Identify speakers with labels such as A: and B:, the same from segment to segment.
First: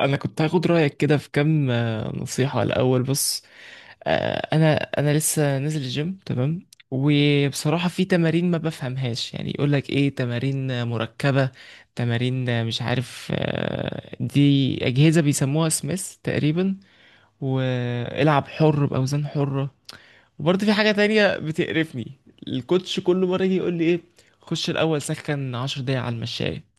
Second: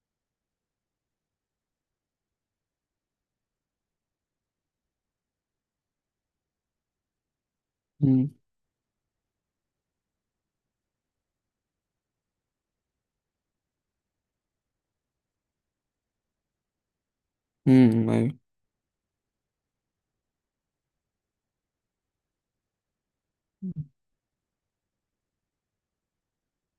A: انا كنت هاخد رايك كده في كام نصيحه، الاول بص. آه، انا انا لسه نازل الجيم، تمام. وبصراحه في
B: مم.
A: تمارين ما بفهمهاش، يعني يقول لك ايه، تمارين مركبه، تمارين مش عارف، دي اجهزه بيسموها سميث تقريبا،
B: مم. ايوه.
A: والعب حر باوزان حره. وبرضه في حاجه تانية بتقرفني، الكوتش كل مره يجي يقول لي ايه، خش الاول سخن 10 دقايق على المشاية.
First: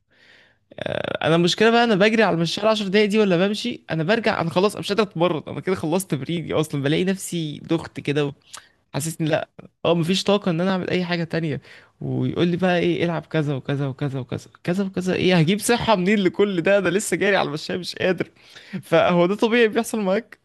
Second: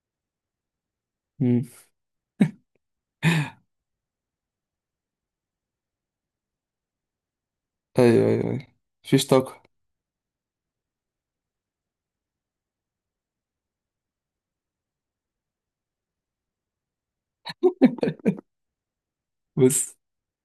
A: انا
B: مم.
A: المشكله بقى، انا بجري على المشوار 10 دقايق دي، ولا بمشي، انا برجع، انا خلاص، أنا مش قادر اتمرن، انا كده خلصت تمريني اصلا، بلاقي نفسي دخت
B: ايوه
A: كده.
B: ايوه ايوه.
A: حاسسني
B: مفيش
A: لا.
B: طاقة.
A: اه، مفيش طاقه ان انا اعمل اي حاجه تانية. ويقول لي بقى ايه، العب كذا وكذا وكذا وكذا كذا وكذا، ايه، هجيب صحه منين لكل ده، انا لسه جاري على المشاية مش قادر. فهو ده طبيعي
B: بس
A: بيحصل معاك؟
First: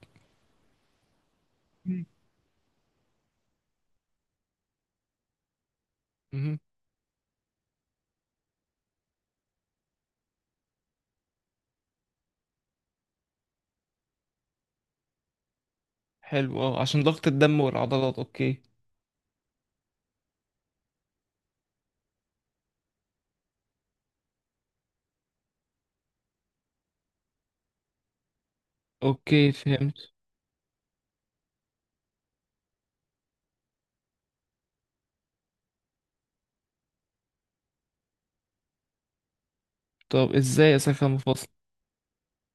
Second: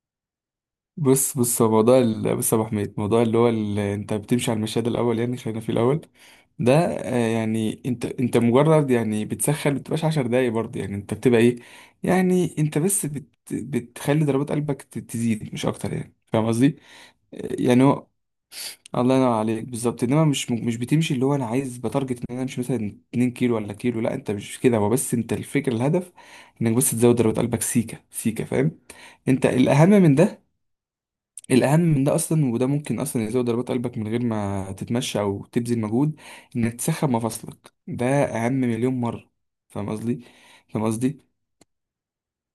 B: بص بص، هو موضوع
A: مم.
B: بص يا ابو حميد، موضوع اللي هو اللي انت بتمشي على المشهد الاول، يعني خلينا في الاول
A: مهم.
B: ده. يعني انت مجرد يعني بتسخن، ما بتبقاش عشر دقايق برضه، يعني انت بتبقى ايه. يعني انت بس بتخلي ضربات قلبك تزيد مش اكتر، يعني فاهم
A: حلو،
B: قصدي؟
A: اه، عشان ضغط الدم
B: يعني هو،
A: والعضلات، اوكي.
B: الله ينور عليك بالظبط. انما مش بتمشي، اللي هو انا عايز بتارجت ان انا امشي مثلا 2 كيلو ولا كيلو، لا انت مش كده، هو بس انت الفكره، الهدف انك بس تزود ضربات قلبك سيكه سيكه فاهم. انت
A: اوكي،
B: الاهم
A: فهمت.
B: من ده، الاهم من ده اصلا، وده ممكن اصلا يزود ضربات قلبك من غير ما تتمشى او تبذل مجهود. انك تسخن مفاصلك ده اهم مليون مره. فاهم قصدي؟
A: طب ازاي
B: فاهم
A: اسخن
B: قصدي؟
A: مفاصل؟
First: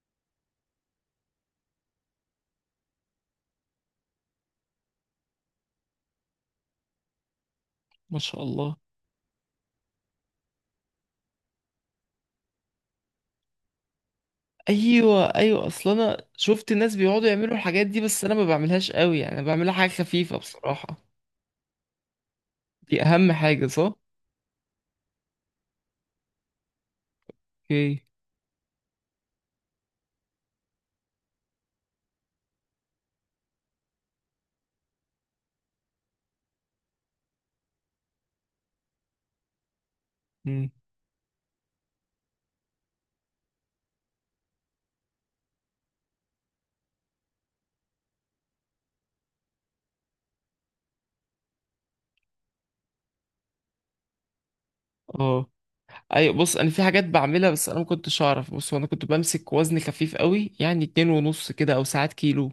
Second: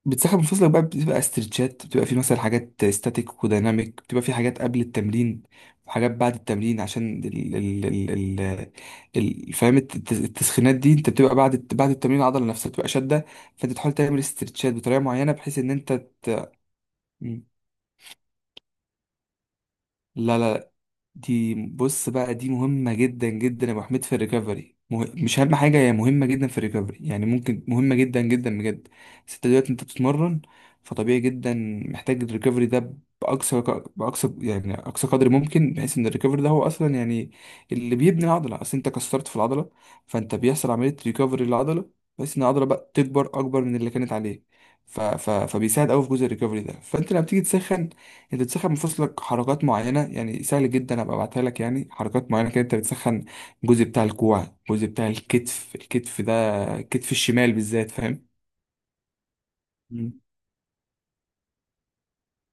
B: بتسحب من فصلك بقى، بتبقى استرتشات، بتبقى في مثلا حاجات ستاتيك وديناميك، بتبقى في حاجات قبل التمرين وحاجات بعد التمرين، عشان
A: ما شاء الله.
B: فاهم التسخينات دي، انت بتبقى بعد التمرين العضله نفسها بتبقى شاده. فانت تحاول تعمل استرتشات بطريقه
A: ايوه،
B: معينه بحيث
A: ايوه،
B: ان
A: اصل
B: انت
A: انا
B: ت...
A: شفت الناس بيقعدوا يعملوا الحاجات دي، بس انا ما بعملهاش قوي، يعني أنا بعملها حاجه خفيفه
B: لا لا،
A: بصراحه.
B: دي بص بقى، دي مهمة
A: دي
B: جدا
A: اهم حاجه،
B: جدا يا ابو
A: صح.
B: حميد في الريكفري، مش اهم حاجة، هي مهمة جدا في الريكفري يعني، ممكن مهمة
A: اوكي.
B: جدا جدا بجد. بس انت دلوقتي انت بتتمرن، فطبيعي جدا محتاج الريكفري ده بأقصى، يعني أقصى قدر ممكن، بحيث إن الريكفري ده هو أصلا يعني اللي بيبني العضلة، أصل أنت كسرت في العضلة، فأنت
A: امم.
B: بيحصل عملية ريكفري للعضلة بحيث إن العضلة بقى تكبر أكبر من اللي كانت عليه. فبيساعد أوي في جزء الريكفري ده. فأنت لما بتيجي تسخن، انت بتسخن مفاصلك حركات معينه، يعني سهل جدا ابقى ابعتها لك، يعني حركات معينه كده انت بتسخن الجزء بتاع الكوع، الجزء بتاع
A: اه.
B: الكتف، الكتف
A: ايوه،
B: ده،
A: بص، انا في حاجات
B: الكتف
A: بعملها
B: الشمال
A: بس انا ما
B: بالذات
A: كنتش
B: فاهم.
A: اعرف، بص هو انا كنت بمسك وزن
B: مم.
A: خفيف قوي يعني، اتنين ونص كده او ساعات كيلو.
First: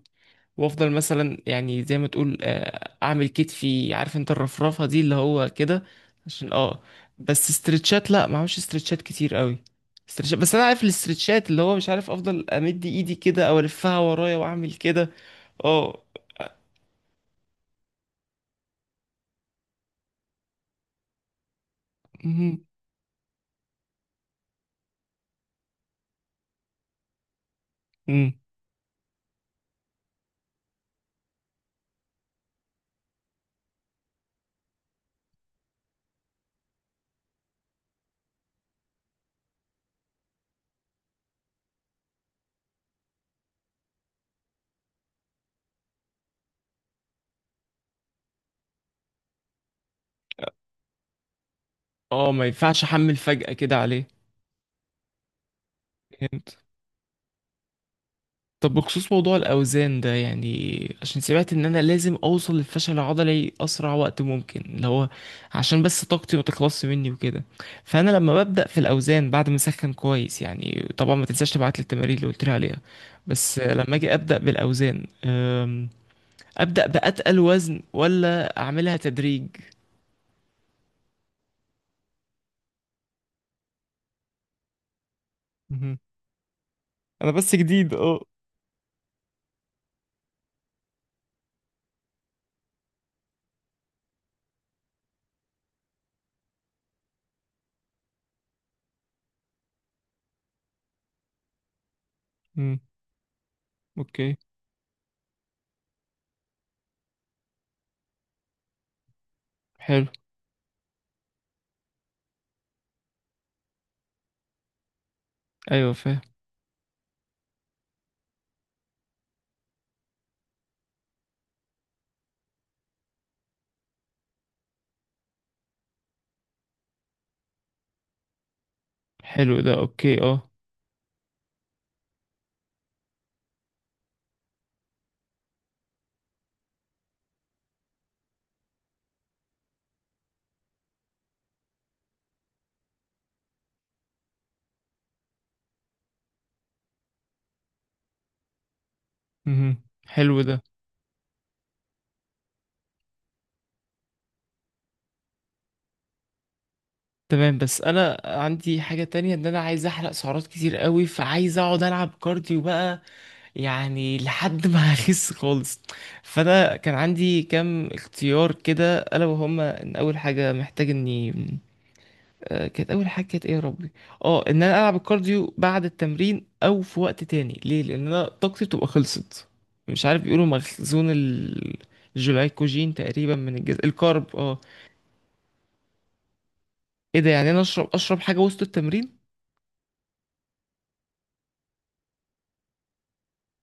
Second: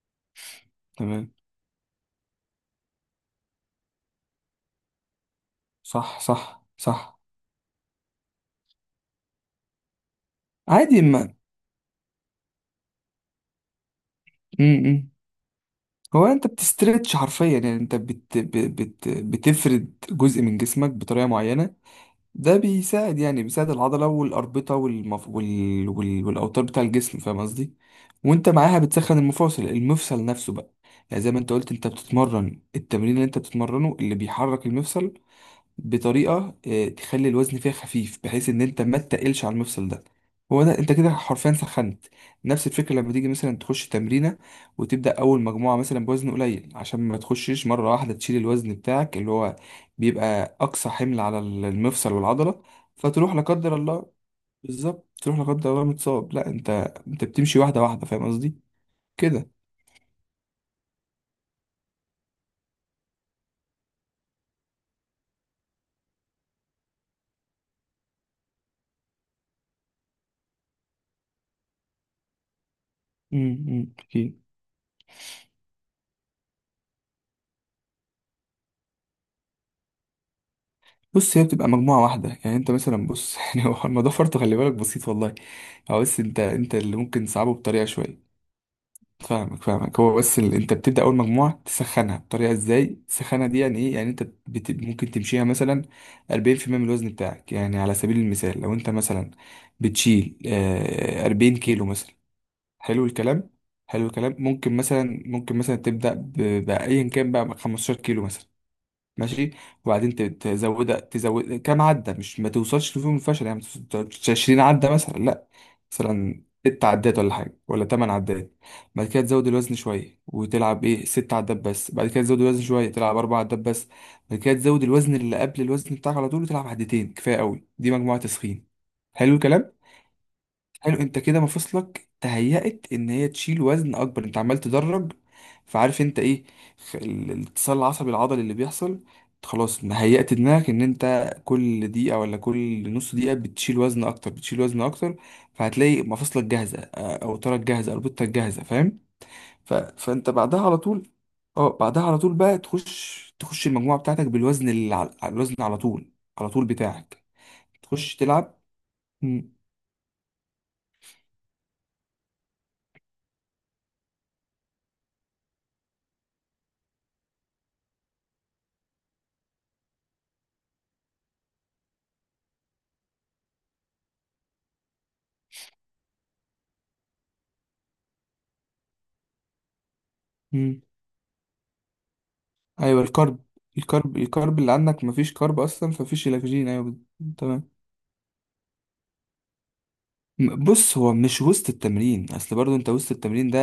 A: وافضل
B: تمام.
A: مثلا يعني زي ما تقول اعمل كتفي، عارف انت الرفرفه دي اللي هو كده.
B: صح
A: عشان
B: صح
A: اه،
B: صح.
A: بس استرتشات، لا ما اعملش استرتشات كتير قوي. استرتشات، بس انا عارف
B: عادي. ما
A: الاسترتشات، اللي هو مش عارف، افضل امد ايدي كده او الفها ورايا واعمل كده.
B: امم،
A: اه.
B: هو انت بتسترتش حرفيا، يعني انت بتفرد جزء من جسمك بطريقه معينه. ده
A: مهم.
B: بيساعد، يعني بيساعد العضلة والأربطة والأوتار بتاع الجسم فاهم قصدي؟
A: مم.
B: وأنت معاها بتسخن المفاصل، المفصل نفسه بقى، يعني زي ما أنت قلت أنت بتتمرن التمرين اللي أنت بتتمرنه اللي بيحرك المفصل بطريقه تخلي الوزن فيها خفيف بحيث ان انت ما تتقلش على المفصل ده. هو ده، انت كده حرفيا سخنت. نفس الفكره لما تيجي مثلا تخش تمرينه وتبدا اول مجموعه مثلا بوزن قليل، عشان ما تخشش مره واحده تشيل الوزن بتاعك اللي هو بيبقى اقصى حمل على المفصل
A: اه، ما
B: والعضله
A: ينفعش احمل
B: فتروح لا
A: فجأة كده
B: قدر
A: عليه.
B: الله، بالظبط تروح لا قدر الله متصاب. لا،
A: فهمت.
B: انت انت بتمشي واحده واحده فاهم قصدي
A: طب بخصوص موضوع
B: كده.
A: الأوزان ده، يعني عشان سمعت إن أنا لازم أوصل للفشل العضلي أسرع وقت ممكن، اللي هو عشان بس طاقتي ما تخلصش مني وكده. فأنا لما ببدأ في الأوزان بعد ما أسخن كويس، يعني طبعا ما تنساش تبعت لي التمارين اللي قلت لي عليها. بس
B: امم. أمم،
A: لما أجي أبدأ
B: اكيد.
A: بالأوزان، أبدأ بأتقل وزن ولا أعملها تدريج؟
B: بص، هي بتبقى مجموعة واحدة، يعني انت مثلا بص يعني هو الموضوع فرط، خلي بالك، بسيط والله.
A: مهم.
B: هو بس انت اللي ممكن
A: أنا بس
B: تصعبه بطريقة
A: جديد أه.
B: شوية. فاهمك فاهمك. هو بس اللي انت بتبدأ اول مجموعة تسخنها، بطريقة ازاي تسخنها دي يعني ايه؟ يعني انت ممكن تمشيها مثلا 40% من الوزن بتاعك، يعني على سبيل المثال لو انت مثلا بتشيل 40 كيلو مثلا.
A: مم.
B: حلو الكلام، حلو الكلام.
A: اوكي.
B: ممكن مثلا ممكن مثلا تبدأ بأيا كان بقى 15 كيلو مثلا، ماشي.
A: حلو.
B: وبعدين تزودها، تزود كام عدة، مش ما توصلش لفيهم الفشل يعني، ما توصلش 20 عدة مثلا لا،
A: أيوة، فاهم.
B: مثلا ست عدات ولا حاجة ولا تمن عدات. بعد كده تزود الوزن شوية وتلعب ايه ست عدات بس، بعد كده تزود الوزن شوية تلعب أربع عدات بس. بعد كده تزود الوزن اللي قبل الوزن بتاعك على طول وتلعب عدتين كفاية قوي، دي مجموعة تسخين. حلو
A: حلو ده،
B: الكلام.
A: أوكي، أه.
B: حلو، انت كده مفاصلك تهيأت ان هي تشيل وزن اكبر، انت عمال تدرج. فعارف انت ايه، الاتصال العصبي العضلي اللي بيحصل، خلاص هيأت دماغك ان انت كل دقيقة ولا كل نص دقيقة بتشيل وزن اكتر، بتشيل وزن اكتر. فهتلاقي مفاصلك جاهزة، اوترك جاهزة، اربطتك جاهزة فاهم.
A: مهم.
B: فانت
A: حلو
B: بعدها
A: ده.
B: على طول. اه بعدها على طول بقى تخش، تخش المجموعة بتاعتك بالوزن اللي على الوزن على طول، على طول بتاعك.
A: تمام، بس
B: تخش
A: انا
B: تلعب.
A: عندي حاجة تانية، ان انا عايز احرق سعرات كتير قوي، فعايز اقعد العب كارديو بقى، يعني لحد ما اخس خالص. فانا كان عندي كام اختيار كده، الا وهما، ان اول حاجة محتاج اني كانت اول حاجة، كانت ايه يا ربي؟ اه، ان انا العب الكارديو بعد التمرين او في وقت تاني، ليه، لان انا طاقتي بتبقى خلصت، مش عارف، بيقولوا
B: مم.
A: مخزون الجلايكوجين
B: ايوه
A: تقريبا
B: الكرب.
A: من الجسم،
B: الكرب
A: الكارب اه.
B: الكرب اللي عندك، مفيش كرب اصلا، فمفيش الاكسجين. ايوه
A: ايه ده، يعني انا
B: تمام.
A: اشرب حاجة وسط التمرين؟
B: بص، هو مش وسط التمرين، اصل برضو انت وسط التمرين ده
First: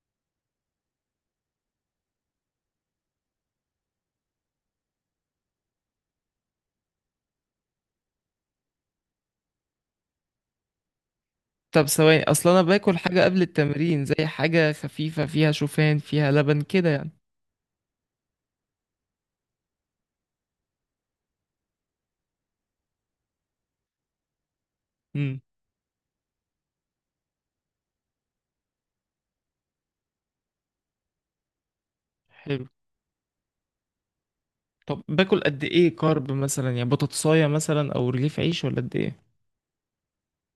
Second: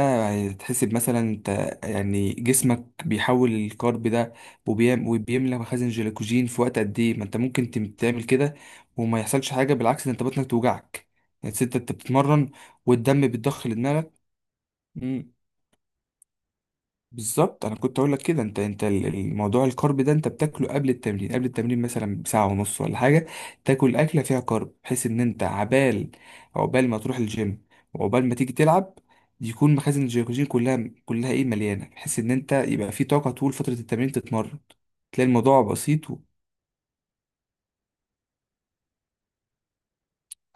B: هتحسب مثلا انت، يعني جسمك بيحول الكرب ده وبيم وبيملى مخازن جلوكوجين في وقت قد ايه، ما انت ممكن تعمل كده وما يحصلش حاجه، بالعكس ده انت بطنك توجعك يعني انت
A: طب ثواني، اصل
B: بتتمرن
A: انا باكل حاجه
B: والدم
A: قبل
B: بيتضخ
A: التمرين
B: لدماغك.
A: زي حاجه خفيفه فيها شوفان فيها لبن كده يعني.
B: بالظبط، انا كنت اقول لك كده، انت الموضوع الكارب ده انت بتاكله قبل التمرين، قبل التمرين مثلا بساعه ونص ولا حاجه، تاكل اكله فيها كارب بحيث ان
A: امم.
B: انت عبال، عقبال ما تروح الجيم وعقبال ما تيجي تلعب يكون مخازن الجلوكوجين كلها كلها ايه مليانه، بحيث ان انت
A: حلو.
B: يبقى في طاقه طول فتره التمرين تتمرن.
A: طب
B: تلاقي
A: باكل
B: الموضوع
A: قد ايه
B: بسيط
A: كارب مثلا، يعني بطاطسايه مثلا او رغيف عيش، ولا قد ايه؟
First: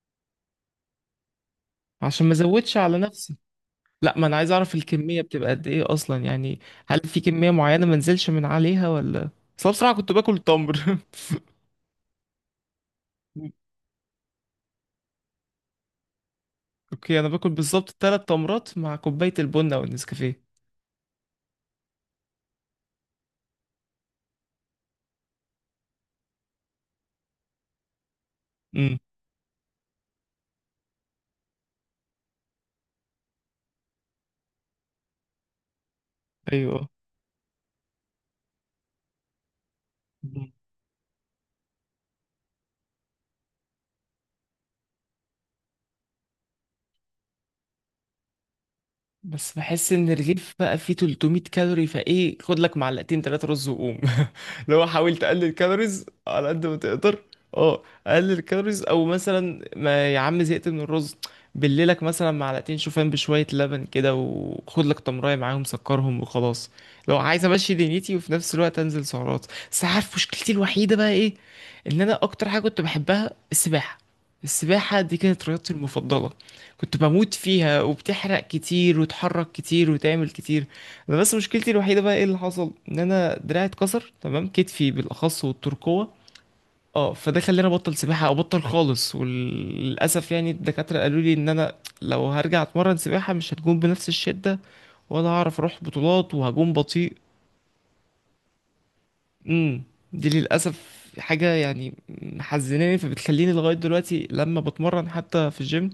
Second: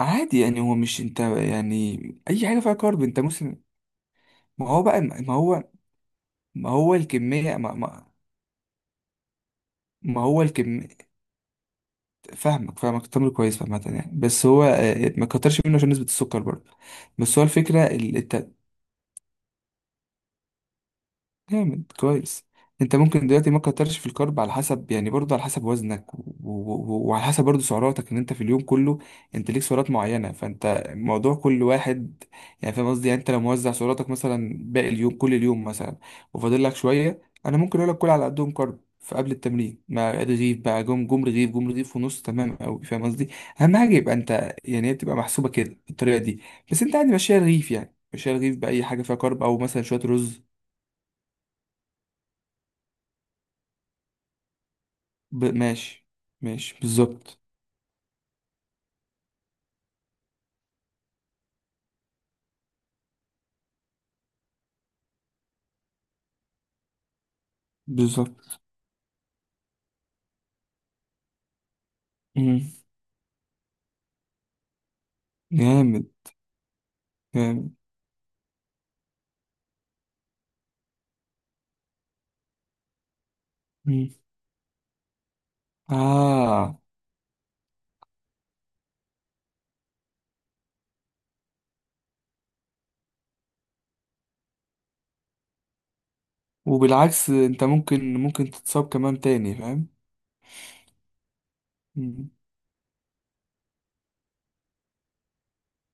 B: وعادي يعني، هو مش انت يعني
A: عشان ما
B: اي حاجه فيها
A: ازودش على
B: كارب انت
A: نفسي.
B: مسلم.
A: لا، ما انا عايز
B: ما
A: اعرف
B: هو بقى،
A: الكميه
B: ما
A: بتبقى
B: هو،
A: قد ايه اصلا يعني،
B: ما هو
A: هل في كميه
B: الكميه،
A: معينه ما انزلش من عليها ولا؟ اصل أنا بصراحه كنت
B: ما
A: باكل
B: هو الكم.
A: تمر.
B: فاهمك فاهمك، التمر كويس عامة يعني، بس هو ما كترش منه عشان نسبة السكر برضه.
A: اوكي، انا
B: بس هو
A: باكل
B: الفكرة
A: بالظبط ثلاث تمرات مع كوبايه البن او النسكافيه.
B: جامد، كويس. انت ممكن دلوقتي ما تكترش في الكارب على حسب، يعني برضه على حسب وزنك وعلى حسب برضه سعراتك، ان انت في اليوم
A: امم.
B: كله انت ليك سعرات معينه، فانت موضوع كل واحد يعني فاهم قصدي. يعني انت لو موزع سعراتك مثلا، باقي اليوم كل اليوم مثلا، وفاضل لك
A: ايوه.
B: شويه، انا ممكن اقول لك كل على قدهم كارب. فقبل التمرين مع رغيف بقى، جم رغيف ونص تمام قوي فاهم قصدي. اهم حاجه يبقى انت يعني هي بتبقى محسوبه كده بالطريقه دي. بس انت عادي ماشيها رغيف، يعني ماشيها رغيف باي حاجه فيها كارب
A: بس
B: او مثلا
A: بحس
B: شويه
A: ان
B: رز.
A: الرغيف بقى فيه 300 كالوري، فايه خد لك معلقتين تلاتة رز وقوم. لو حاول تقلل الكالوريز
B: ماشي،
A: على قد ما
B: ماشي
A: تقدر.
B: بالظبط.
A: اه. قلل الكالوريز، او مثلا، ما يا عم زهقت من الرز، بليلك مثلا معلقتين شوفان بشوية لبن كده، وخد لك تمراية معاهم سكرهم وخلاص، لو عايز امشي دنيتي وفي نفس
B: بالظبط.
A: الوقت انزل سعرات. بس عارف مشكلتي الوحيدة بقى ايه؟ ان انا اكتر حاجة
B: مم.
A: كنت بحبها السباحة. السباحة دي كانت رياضتي
B: جامد.
A: المفضلة، كنت بموت
B: جامد.
A: فيها، وبتحرق كتير وتحرك كتير وتعمل كتير. انا بس مشكلتي الوحيده بقى ايه، اللي حصل ان انا دراعي
B: مم.
A: اتكسر، تمام، كتفي بالاخص والترقوه.
B: آه.
A: اه، فده خلاني ابطل سباحه، او ابطل خالص، وللاسف يعني الدكاتره قالوا لي ان انا لو هرجع اتمرن سباحه مش هتكون بنفس الشده، ولا هعرف اروح بطولات، وهجوم بطيء.
B: وبالعكس انت ممكن تتصاب كمان تاني
A: امم.
B: فاهم.
A: دي للاسف حاجه يعني
B: مم.
A: محزناني، فبتخليني لغايه دلوقتي لما بتمرن حتى في الجيم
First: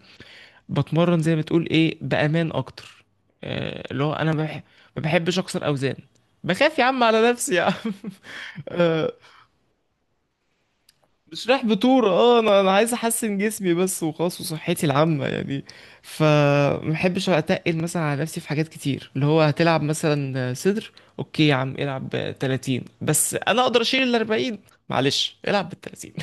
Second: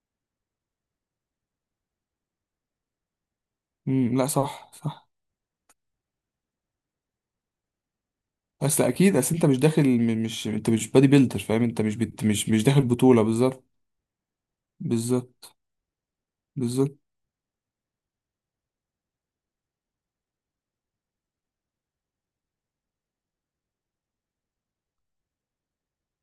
A: بتمرن زي ما تقول ايه، بامان اكتر. اللي هو
B: مم. لا
A: انا
B: صح
A: ما
B: صح.
A: بحبش اكسر اوزان. بخاف يا عم على نفسي يا عم.
B: بس
A: آه،
B: اكيد، اصل انت مش داخل، مش انت مش بادي بيلدر
A: مش
B: فاهم
A: رايح
B: انت مش
A: بطولة، اه،
B: مش
A: انا انا
B: داخل
A: عايز
B: بطولة
A: احسن
B: بالظبط.
A: جسمي بس وخلاص، وصحتي العامة
B: بالظبط.
A: يعني. فما
B: بالظبط.
A: بحبش اتقل مثلا على نفسي في حاجات كتير، اللي هو هتلعب مثلا صدر، اوكي يا عم، العب 30، بس انا اقدر اشيل ال 40، معلش العب بال 30.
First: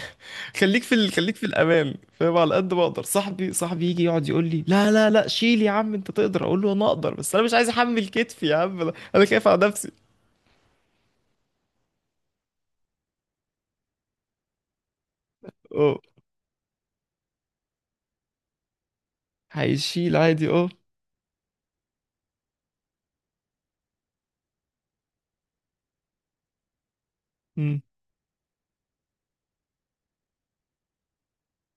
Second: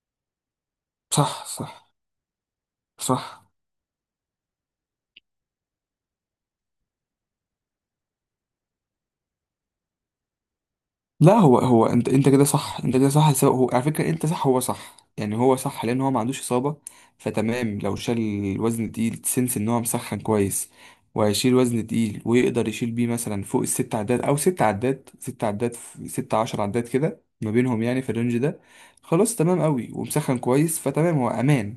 A: خليك في
B: صح صح
A: الامان، فاهم، على قد ما اقدر،
B: صح.
A: صاحبي يجي يقعد يقول لي لا لا لا شيل يا عم انت تقدر، اقول له انا اقدر بس انا مش عايز احمل كتفي يا عم، انا خايف على نفسي.
B: لا هو انت كده صح، انت كده صح، سواء هو على فكره انت صح هو صح، يعني هو صح
A: اه،
B: لان هو ما عندوش اصابه. فتمام لو شال الوزن التقيل تسنس ان هو
A: هيشيل
B: مسخن
A: عادي اه.
B: كويس، وهيشيل وزن تقيل ويقدر يشيل بيه مثلا فوق الست عدات او ست عدات، ست عشر عدات كده ما
A: مم.
B: بينهم يعني في الرينج ده. خلاص تمام قوي ومسخن كويس فتمام هو امان.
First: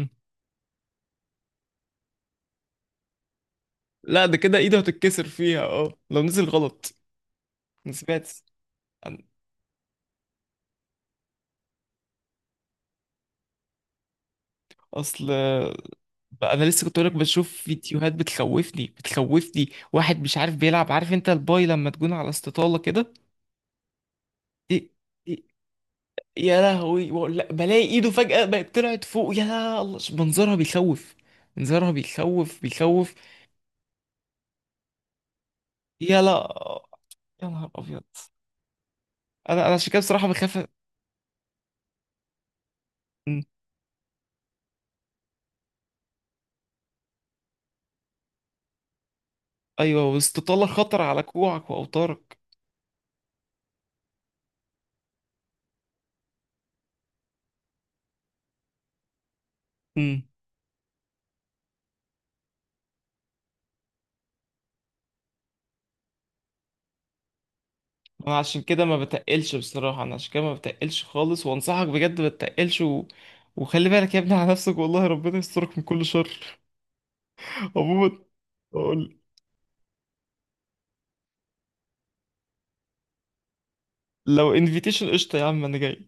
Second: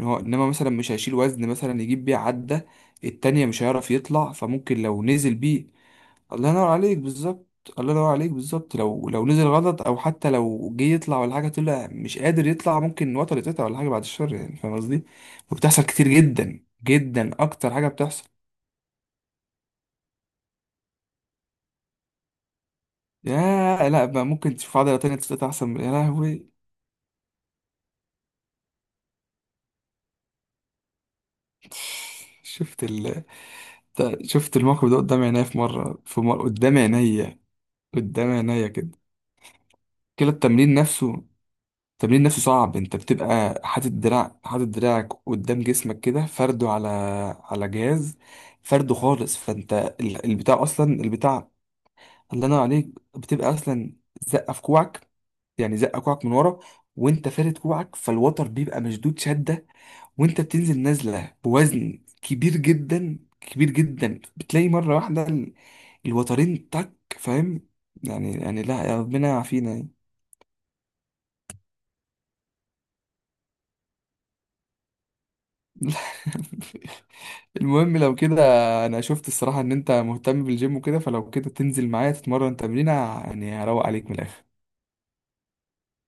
B: إن هو انما مثلا مش هيشيل وزن مثلا يجيب بيه عدة التانية مش هيعرف
A: لا
B: يطلع،
A: ده كده ايده
B: فممكن لو
A: هتتكسر
B: نزل
A: فيها،
B: بيه.
A: اه لو نزل
B: الله ينور
A: غلط.
B: عليك بالظبط.
A: ما
B: الله ينور
A: سمعت
B: عليك بالظبط، لو
A: عن-
B: نزل غلط، او حتى لو جه يطلع ولا حاجه، طلع مش قادر يطلع، ممكن وتر يتقطع ولا حاجه بعد الشر يعني فاهم قصدي.
A: اصل
B: وبتحصل كتير
A: بقى
B: جدا
A: انا لسه كنت لك
B: جدا،
A: بشوف
B: اكتر حاجه
A: فيديوهات
B: بتحصل.
A: بتخوفني بتخوفني، واحد مش عارف بيلعب، عارف انت الباي لما تكون على استطالة كده.
B: يا لا بقى، ممكن تشوف
A: ايه؟
B: عضله تانية
A: إيه،
B: تتقطع احسن يا لهوي.
A: يا لهوي، بقول لك بلاقي ايده فجأة بقت طلعت فوق، يا الله منظرها بيخوف، منظرها بيخوف
B: شفت
A: بيخوف.
B: شفت الموقف ده قدام عينيا، في مره في
A: يا
B: مره
A: لا.
B: قدام عينيا،
A: يا نهار ابيض.
B: قدام عينيا كده.
A: انا عشان كده بصراحة
B: كده
A: بخاف.
B: التمرين نفسه، التمرين نفسه صعب. انت
A: أمم.
B: بتبقى حاطط دراع، حاطط دراعك قدام جسمك كده فرده على جهاز، فرده خالص. فانت
A: ايوه،
B: البتاع
A: واستطالة
B: اصلا
A: خطر على
B: البتاع.
A: كوعك واوتارك.
B: الله ينور عليك. بتبقى اصلا زقه في كوعك، يعني زقه كوعك من ورا، وانت فارد كوعك فالوتر بيبقى مشدود شده.
A: أمم.
B: وانت بتنزل نازله بوزن كبير جدا كبير جدا، بتلاقي مره واحده الوترين تك فاهم، يعني
A: انا
B: يعني
A: عشان
B: لا،
A: كده ما
B: يا ربنا
A: بتقلش
B: يعافينا.
A: بصراحة، انا عشان كده ما بتقلش خالص، وانصحك بجد ما تتقلش وخلي بالك يا ابني على نفسك، والله ربنا يسترك من كل شر.
B: المهم لو
A: عموما،
B: كده، انا
A: أقول-
B: شفت الصراحة ان انت مهتم بالجيم وكده، فلو كده تنزل معايا تتمرن تمرينة، يعني هروق عليك من الاخر.
A: لو انفيتيشن قشطة يا عم انا جاي.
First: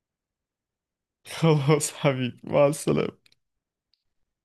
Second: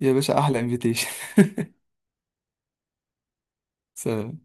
B: يا باشا احلى انفيتيشن.
A: خلاص حبيبي مع السلامة.
B: سلام.